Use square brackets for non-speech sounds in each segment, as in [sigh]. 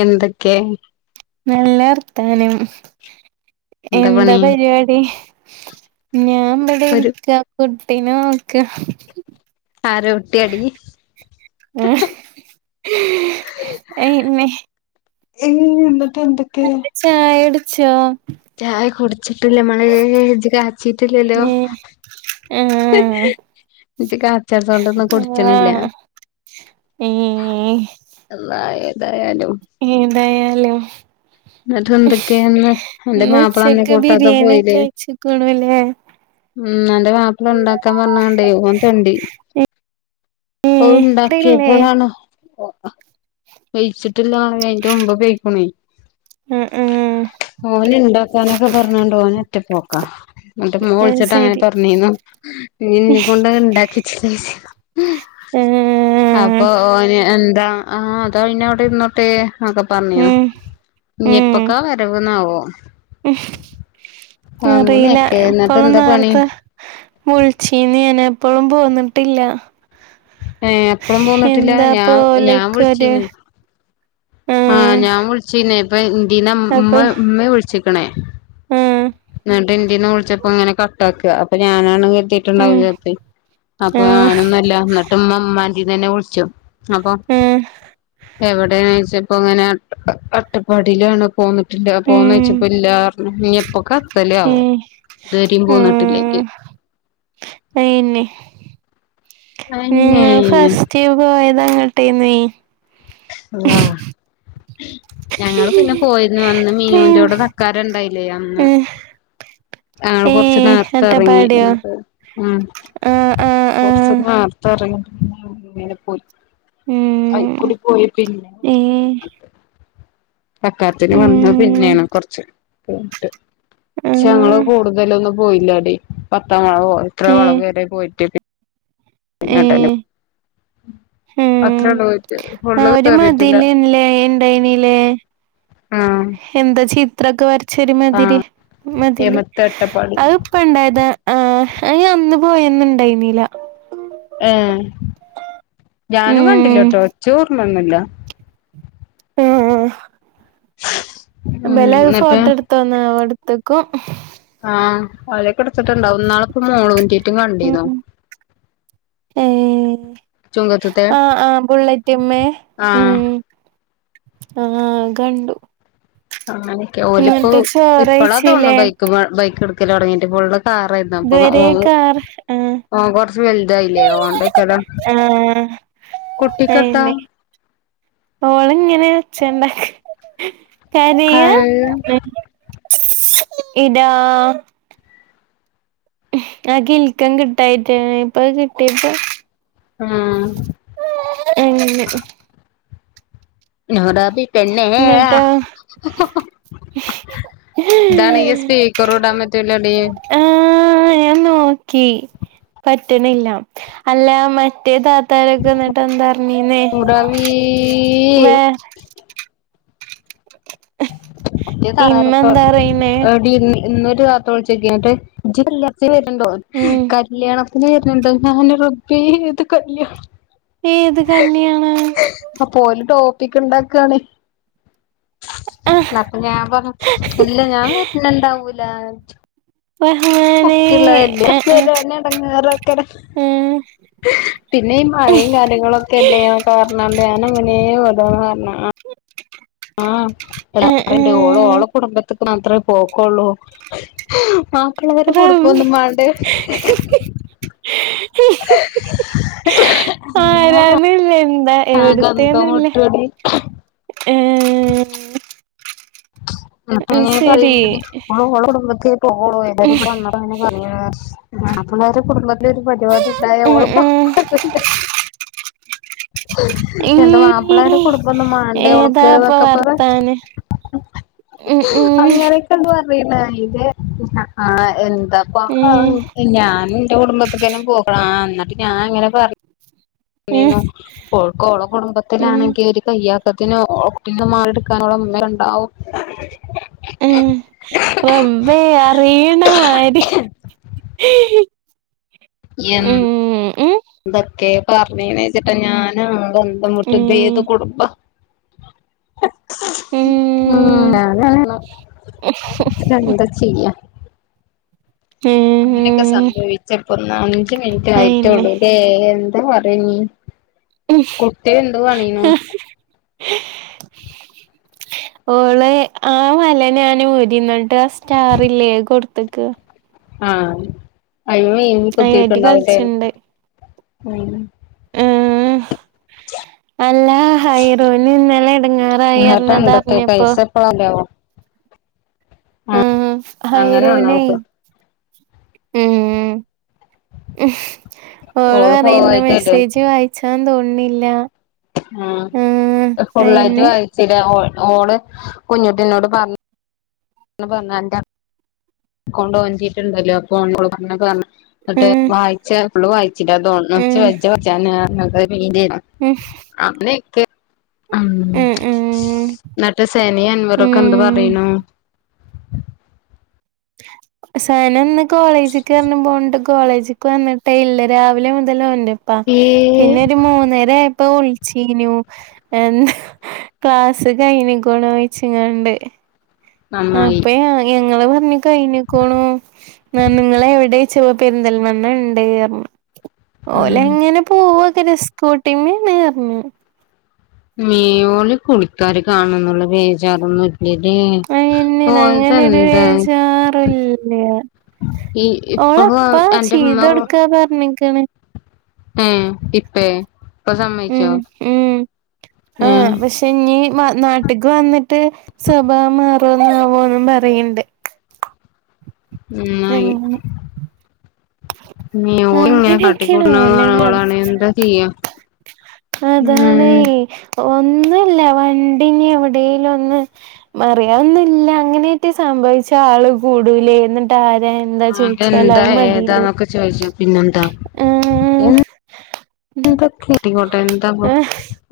എന്തെക്കേ നല്ല വർഥാനം എന്താ പരിപാടി ഞാ ഇബ്ടെ ഒരു ഇരിക്ക കുട്ടിനെ നോക്ക ആ രുട്ടി ആടി അയെഞെ [unintelligible] ഏ എന്ന്ട്ടെന്തൊക്കെ ഛൊ [unintelligible] ചായ കുടിച്ചിട്ടില്ല നമ്മള് ഇജ് കാച്ചിട്ടില്ലല്ലോ ഉം ജ്ജ് കാച്ചത്തൊണ്ടിന്നും കുടിച്ചിണില്ല ഏ അല്ലാഹ് ഏതായാലും ഏതായാലും എന്ന്ട്ട് ന്തൊക്കെയായിന്ന് ന്റ ഇന്ന് മാപ്പള അന്ന ഉച്ചക്ക് കൂട്ടാതെ ബിരിയാണി ഒക്കെ പോയില്ലേ കഴിച്ചിക്കണുല്ലേ ഉം ന്റ മപ്പ്ള ഇണ്ടാക്കാൻ പറഞ്ഞണ്ടേ ഓൻ തെണ്ടി ഏ ഓ ഇല്ലേ ഇണ്ടാക്കിയപ്പോളാണ് [unintelligible] വെഴിച്ചിട്ടില്ല അയിന്റെ മുമ്പ് പെഴിക്കുണൈ ഉം ഉം ഓന് ഇണ്ടാക്കാനൊക്കെ പറഞ്ഞാണ്ട് ഓനൊറ്റ പോക്കാ ന്ന്ട്ട് മ്മ അത് വിളിച്ചിട്ട് അങ്ങനെ ശരി പർഞ്ഞീന്നു ന്നിനി ന്ന കൊണ്ട് അഹ് [unintelligible] [unintelligible] [inaudible] ആഹ് അപ്പൊ ഓന് എന്താ ആഹ അതാ പിന്ന അവിട ഇരിന്നോട്ടേ ഒക്കെ പറഞ്ഞിന്ന് ഉം ഉം ഇനിപ്പക്കാ വരവ്ന്നാവോ [unintelligible] അറിയില്ല അങ്ങനെയൊക്കെ എന്നിട്ട് ഇപ്പഴു എന്താ പണി നേരത്തെ വിളിച്ചീന്നനെ പ്പോഴും പൊന്നിട്ടില്ല ഏഹ് അപ്പളും പോന്നിട്ടില്ല എന്താ ഞാൻ ഞാൻ പോലക്കര് വിളിച്ചീന്ന് ആഹ് ഞാൻ വിളിച്ചീന്നേ ഇപ്പ ന്റീന്ന് മ്മ മ്മേ വിളിച്ചിക്കണേ ഉം ന്നിട്ട് ന്റീന്ന് വിളിച്ചപ്പോ ങ്ങനെ കട്ട്‌ അക്ക അപ്പൊ ഞാൻ ആണെങ്കി [unintelligible] ത്തീട്ട് ണ്ടാവും ഉം ചെലപ്പേ അപ്പോ ആ ഞാൻ ഒന്നല്ല, ന്നിട്ട് മ്മ മ്മന്റീന്ന് തന്നെ വിളിച്ചു അപ്പൊ ആ എവിടെന്നോയ്ച്ചപ്പോ ങ്ങനെ അട്ടപ്പാടിയിലാണ്. പോന്നിട്ടില്ല. ഉം പൊന്നോയ്ച്ചപ്പോ ഇല്ലറഞ്ഞു [unintelligible] ത്തല് ആവോ. ഏ ദ് വരിം ആ പോന്നിട്ടില്ലെങ്കിൽ അന്നെ നിങ്ങള് ഫസ്റ്റ് പോയത്ങ്ങട്ടേന്നീ- ആ ഞങ്ങള് പിന്നെ പോയിന്ന് വന്ന് ഉം മീനുന്റോടെ തക്കാര ഇണ്ടായില്ലേ അന്ന് ഉം [unintelligible] ഏ കുറച്ച് നേർത്തെ ഇറങ്ങി അട്ടപ്പാടിയോ ന്നിട്ട് ആ ആ ആ കുറച്ചൊ നേർത്ത ഇറങ്ങി ഉം [unintelligible] പിന്നെ ഏ അക്കാത്തിൽ വന്നത് ഉം പിന്നെയാണ് കുറച്ച് [unintelligible] ആ ഞങ്ങള് കൂടുതലൊന്നും പോയില്ലടി പത്താംമളവ പോ ഇത്ര ഏ കളവ് വേരെ [inaudible] ഏ [unintelligible] അത്രേ ഉം ഉള്ളൂ [unintelligible] ആ ഫുള്ള് ഒരു കേറിയിട്ടില്ല മതില് ല്ലേ ഇണ്ടായിനില്ലേ ആഹ് എന്താ ചിത്രൊക്കെ [unintelligible] ശെരി മതിരി ആഹ് മതില് എമത്ത് അട്ടപ്പാടി അത്പ്പ ഉണ്ടായത് ആ ആ അന്ന് പോയന്ന് ഇണ്ടായിന്നീല ഏ ഞാനും കണ്ടില്ലാ ഉം ട്ടോ ഇച്ച് ഓർമൊന്നുല്ല. ഉം [inaudible] ബല [unintelligible] എന്നിട്ട് ഫോട്ടോ എടുത്തന്ന [unintelligible] ആഹ [unintelligible] ഇടത്തിട്ട ണ്ടാവും ഇന്നാളിപ്പ [unintelligible] കണ്ടിന്നു ഏ ചുങ്കത്തത്തെ ആ ആ ബുള്ളറ്റിമേ ഉം ആഹ് ഉം ആഹ ഗണ്ടു [unintelligible] ഓല ഇപ്പോ ഇപ്പളാ തോന്നു ചോറെയ്ച്ചിലേ ബൈക്കിമ്മേ ബൈക്ക് എടുക്കല തുടങ്ങിട്ട് [unintelligible] ആറന്നാ അപ്പ ഇതുവരെ കാർ ആഹ് [unintelligible] ഓ കൊറച്ച് വലുതായില്ലേ അതോണ്ടെയ്ക്കാരം, ആഹ് കുട്ടിക്ക് എത്ത ഓള ഇങ്ങനെച്ചണ്ടാക്ക കരയ കഴിവ് ഇതാ ആ കിൽക്കം കിട്ടായിട്ടേ എ ഇപ്പൊ അയ് കിട്ടിയപ്പോ ആഹ എ നടബ പിന്നെ എന്നിട്ടോ ഇതാണേ സ്പീക്കറോടാൻ പറ്റൂലടി ആ നോക്കി പറ്റുന്നില്ല അല്ല മറ്റേത ത്തരക്കന്നിട്ട എന്താർഞ്ഞീനെ നൂറാബീ വേ- മറ്റേ ഇമ്മ താറാറൊക്കെ എന്താ പറയിന്നേ എടി ഇന്ന് ഇന്നൊരു രാത്ര വിളിച്ചോക്കിട്ട് ഇജ് കല്യാണത്തിന് വരുണ്ടോ ഉം കല്യാണം വരുണ്ടോ ഞാൻ റബ്ബേ ഏതു കല്ല്യ ഏത് കല്യാണം കുട്ടക്ക് ഇണ്ടാക്കാ ണ് ആ എന്നപ്പ ഞാൻ പറ ഇല്ല ഞാൻ വരുന്ന ഇണ്ടാവൂല റഹ്മാനെ കുട്ടിള്ളതല്ലേ ആ ആ ബിരിയാണി അടങ്ങറൊക്ക ആ പിന്നെ ഈ മഴയും കാര്യങ്ങളൊക്കെ അല്ലേ കാരണണ്ട് ഞൻ അങ്ങനെ വതന്ന് പറ ആ ആ ആ എ ഓള ഓള കുടുംബത്തി മാത്രമേ പോക്കുള്ളൂ ആ മള്ളവരെ റബ്ബേ കൂടുമ്പോന്നും വാണ്ടേ പിന്നെ ആരാന്നില്ല എന്താ ആ ഗന്ത എവിടത്തേന്നുല്ല മുട്ടടി ഏ അ അത് ശരി പറയണ്ടഓഓള കുടുംബ പോകളോ [unintelligible] ഞപ്പള്ള ഒരു കുടുംബത്തില ഒരു പരിപാടിണ്ടായ ഉം ഓള് പോ ഉം [unintelligible] എന്റെ മാപ്പിള്ളരു ഉം കൊടുുബന്ന മണ്ട ഉളുക്ക് ഏതാപ്പ എന്നൊക്കെപ്പത് വർത്താനം ഉം ഉം അങ്ങരക്കണ്ട [unintelligible] ആ എന്താപ്പ ഉം ഞാൻന്റെ കുടുംബത്തക്കനും പോകണം ആ എന്ന ഞാ അങ്ങനെ പർ ഉം ഓൽക്ക് ഓള ഉം കുടുംബത്തിലാണെങ്കി യാക്കത്തിന് ഒട്ട മാട എടുക്കാനോുള്ള ഉമ്മ ഉണ്ടാവും ഉം റബ്ബേ അറിയണ മാരി എ ഉം ഉം ഇതൊക്കെ പറഞ്ഞണിച്ചിട്ടാ ഞാൻ ബന്ധമുട്ട് ഉം ഭേത് കുടുബ ഉം [unintelligible] എന്താ ചെയ്യാ അങ്ങനെയൊക്കെ ഉം സംഭവിച്ചപ്പൊ അഞ്ച മിനിറ്റ് അയിന്നെ ആയിട്ടോള്ളൂല്ലേ പറഞ്ഞ് കുട്ടി എന്ത് വണീ ന്നു ഓള് ആ മല ഞാൻ ഉരിന്നിട്ട് ആ സ്റ്റാറല്ലേ കൊടുത്തക്ക് ആ അയ അയിനായിട്ട് കുത്തിട്ടുണ്ടാവുല്ലേ കളിച്ചിണ്ട് ആഹ് അല്ല ഹൈറൂന് ഇന്നലെ എടങ്ങേറായി പറഞ്ഞത് നട്ടണ്ടക്ക അറിഞ്ഞപ്പോ കൈസ പാല [inaudible] വ ഉം അങ്ങനെയാണോ ഹൈറൂനെ ഓക്ക് ഉം ഓള് പറയ്ന്ന മെസ്സേജ് വായിച്ചാ തോന്നില്ല ആ ഫുള്ളായിട്ട് അയന്നെ വായിച്ചല്ല ഓ ഓള് കുഞ്ഞുട്ടിന്നോട് പർ പറഞ്ഞ എന്റെ അക്കൗണ്ട് ഓൻറ്റിട്ടുണ്ടല്ലോ അപ്പൊ ഓൻ കൊടുക്കുന്നപറ എന്നിട്ട് ഉം വായിച്ച ഫുള് വായിച്ചില്ലതോ ഉം തോന്ന്ണ് [unintelligible] മീനെ ഉം അന്നക്ക [inaudible] ഉം എന്നട്ട് സേന അൻവറിക്കെ ഉം എന്ത് പറയ്ണു സേന ഇന്ന് കോളേജിൽക്ക എന്നും പോണ്ട് കോളേജക്ക് വന്നിട്ടേ ഇല്ല രാവിലെ മുതലഓന്റെപ്പാ ഏഹ് പിന്നെ ഒരു മൂന്നേര ആ ഇപ്പൊ വിളിച്ചീനു എന്താ ക്ലാസ്സ് കഴനിക്കണ വച്ചിങ്ങണ്ട് നന്നായി അപ്പ ങ്ങള ഇന്നി കയ്ഞ്ഞിക്ക്ണോ നിങ്ങളെവിടെയ്ച്ചു പെരുന്തൽമണ്ണണ്ട് അർഞ്ഞു ഉം ഓലഅങ്ങനെ പോവക്കെര സ്കൂട്ടിമ്മെണ്ർഞ്ഞു മീയോല് കുളിക്കാര് കാണന്നുള്ള ബേജാറന്നും ല്ല ലേ അയെന്നെണ് ഓൽത് അങ്ങനൊരു എന്ത ബേജാറുല്ല. ഇ ഓളെപ്പാ ഇപ്പഴും അന്റെമ്മ ചെയ്തൊട്ക്കാ പർഞ്ഞ്ക്ക്ണ്. ഏ ഇപ്പെ ഉം ഉം ആ ഏ പഷെഞ്ഞി നാട്ട്ക്ക് വന്നിട്ട് സ്വഭാവം മാറോന്നാവോന്നും പറയണ്ട് ഉംന്നായി മിയ ഓലുങ്ങനെ അങ്ങനെയൊക്കെയാണ് കാട്ടിക്കൂട്ടണത് കാണുമ്പോളാണ് എന്താചെയ്യാ അതാണ് ഒന്നുല്ല വണ്ടിഞ് എവിടേലുഒന്ന് മറിയൊന്നില്ല അങ്ങനെറ്റ സ ഭവിച്ചാൽ ആള് കൂടൂലെ എന്ന്ട്ട് ആരെ എന്താ ചൊയ്ച്ചാല് അതെന്താ അഹ് മതിലെ ഏതാന്നൊക്കെ ചോദിച്ചു പിന്നെന്താ എൻ എന്തൊക്കെ റ്റിങ്കോട്ടെ എന്താപ്പം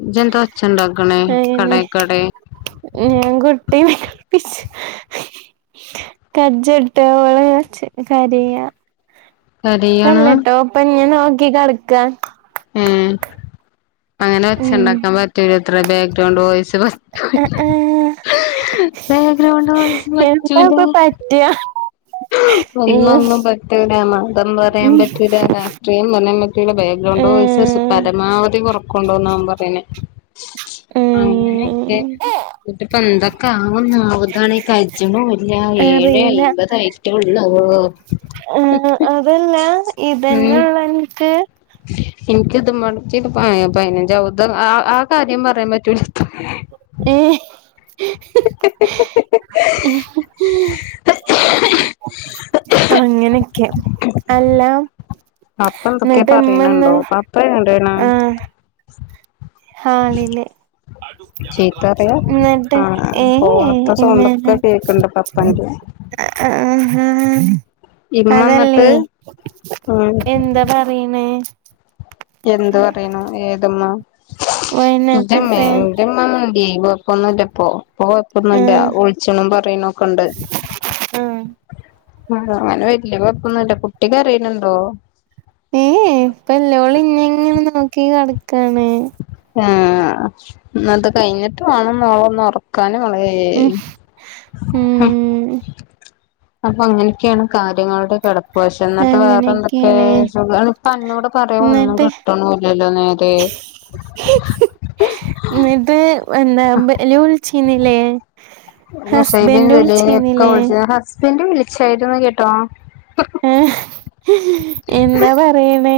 ഇജ് ന്താ ഒച്ചണ്ടാക്ക്‌ണെ കടെ അയന്നെ കടെ ഞാൻ കുട്ടിം കജ്ജ്ട്ട ഓള അ ഒച്ചേട്ട് കരയ കരയാണ് പ്പല്ലട്ടോ പ്പ ഇന്നിംനോക്കി കെട്ക്ക ഉം അങ്ങനെ ഉം ഒച്ചണ്ടക്കപറ്റൂലത്ര ബാഗ്രൗണ്ട് വോയിസ് അ ആ ബേഗ്രോണ്ട് വോയിസ് എന്താ പറ്റൂലെ ഇപ്പ പറ്റാ ! ഉം ! ! ! ! ! ! ! ! ഉം ! കുട്ടിളെ ബാഗ്രൗണ്ടവോയിസസ് ഏഹ് പരമാവധി കൊറുക്കൊണ്ടന്നാ അവൻ പറയുന്നത് അങ്ങനെക്കെ ഉം ന്നിട്ട് പ്പന്തക്കെ ആവുന്ന് ആവോ ഇതാണെ കജ്ജ്ണൂല്ല ഏയെ അയ്മ്പതായി ഒന്നോ ഓ അതെല്ല ഇതെന്നെള്ളുഅൻക് ! ! ! ! ! ! ! ! ! ! ഏ ഇഹ് ഹി അങ്ങനെയൊക്കെ അല്ല അപ്പന്തൊക്കെ എന്നിട്ട് ഇമ്മന്ന് പറിനിണ്ടോ പപ്പ എവിടെണ് ആഹ് ഹാളില് ചീത്തറിയാ ന്നട്ട് ആ ഏ ഏ ഫോണത്തെ ഇമ്മേന സൗണ്ടൊക്കെ കേക്കണ്ട് പപ്പന്റെ ന്ഹ ഹേ ഹ ആ ഇമ്മ അതല്ലേ എന്നിട്ട് ഉം എന്താ പറീണ് എന്ത് പറയെണു ഏതമ്മ ന്റെമ്മേ വയനാട്ടത്തെ ന്റെമ്മാ ഈ വെപ്പൊന്നല്ലപ്പോ ഇപ്പം കൊയപ്പന്നുല്ല ആഹ് വിളിച്ചിണും പറയ്നൊക്കെണ്ട് ആഹ് അങ്ങനെ വല്ല്യ കൊയപ്പന്നുല്ല്യ കുട്ടി കരയന്ണ്ടോ ഏ ഏ പ്പല്ലോള് ഇന്നെങ്ങനെ നോക്കി കെടക്കാണ് ആ ന്നാത് കഴിഞ്ഞിട്ട് വാണം മോളൊന്ന് ഒറക്കാന് ല്ല മളേ ഉം ഹ ഉം അപ്പ അങ്ങനെക്കെണ് കാര്യങ്ങളുടെ കെടപ് വശം ന്നട്ട് വേറെന്തക്കെ അങ്ങനെയൊക്കെയാണ് സുഖാണ് ക്ക് അന്നോട് പറയാൻ ഒന്നും കിട്ട്ണു ല്ലല്ലോ നേരെ ന്നട്ട് എന്താ ഇബല് വിളിച്ചീനില്ലേ നുസൈബിൻ സലീനിക്കൊ വിളിച്ചീ ഹസ്ബന്റ് വിളിച്ചായിരുന്ന് കേട്ടോ ഹും എന്താ പറയണ്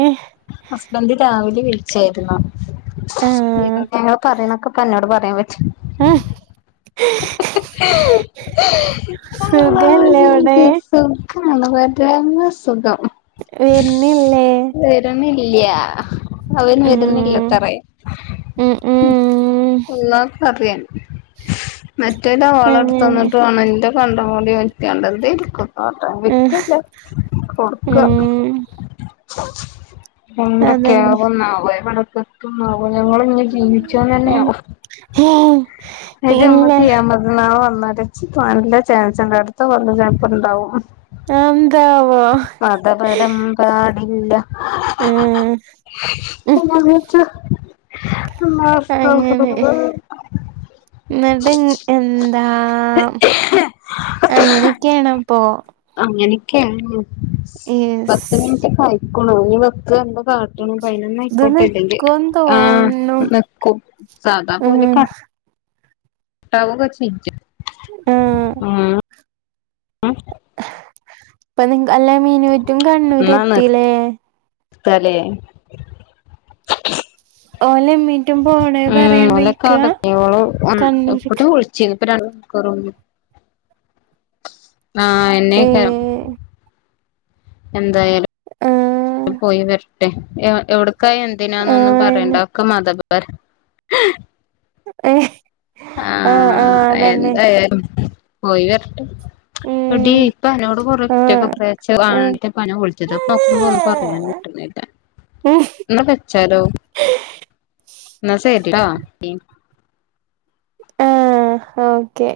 ഹസ്ബന്റ് രാവിലെ വിളിച്ചേയിരുന്നു ഇക്കാക്കെന്നോ പറയുന്നക്കെപ്പന്നോട് പറയാൻ പ അ ഹ് അള്ളോ സുഖല്ലേ അവിടെ രസം [unintelligible] പരമ സുഖം വരിനില്ലേ ന്നില്ലിയ അവൻ ഉം വരുന്നില്ലത്രേ ഉം ഉം അല്ലാഹ് ക്കറിയാം മറ്റൊല വള അങ്ങനെ ട്തന്നിട്ട് വേണം ഇന്റെ പണ്ടങ്കൂടി വെച്ച് കാണ്ട് [unintelligible] ഓട്ടാ ഉം വിക്കല്ല കൊടുക്കാ ഉം എന്തൊക്കെ അതന്നെ യാവുന്നാവും എവിടെക്കെത്തുന്നാവും കുഞ്ഞുങ്ങൾ ഞ്ഞ് ഉം ജീവിച്ചോന്നാവും ഇജ് ഇല്ല മ്മക്ക് ഖിയാമത് നാള് വന്നാല് ച്ച് പ്പം ചാൻസ് ഉണ്ടാവും അടുത്ത കൊല്ലം ഞ്ഞാൽപ്പം ണ്ടാകും എന്താവോ മത പരം പാടില്ല ങ്‌ ഹ് മസ് [unintelligible] മത എന്താ അങ്ങനെയൊക്കെയണപ്പൊ ! ! ! ! ! ! ! ! ! ! ! ഇത് ! ! ! നിക്കുന്ന് ! ! തോന്നുണു ! ! ! ! സാദ ഉം പോലക്ക ആഹ് [unintelligible] ആ ഇപ്പൊ നി അല്ലേ മീനൂറ്റും കണ്ണൂരും എത്തില്ലേ തലേ ഓല്ലെ ഉം ഓലക്കവിടെത്തി ഓളെ ഉം കുട്ടി കണ്ണൂർക്ക് വിളിച്ചിഞ്ഞി [unintelligible] ആഹ എന്നെക്കം ഏഹ് എന്ത പോയി വരട്ടെ എവിടക്കാ എന്തിനാന്നൊന്നും പറയണ്ട ആഹ് ഒക്കെ മത [unintelligible] ആഹ് ആഹ് ആഹ ആഹ് അതന്നെ എന്തായാലും പോയി വരട്ടെ എടീ ഉം ഇപ്പ അനോട് കുറേ ആഹ് ആഹ് [unintelligible] [inaudible] പറയാൻ കിട്ടുന്നില്ല എന്നാ വെച്ചാലോ എന്നാ ശരി ട്ടോ ആഹ ഓക്കെ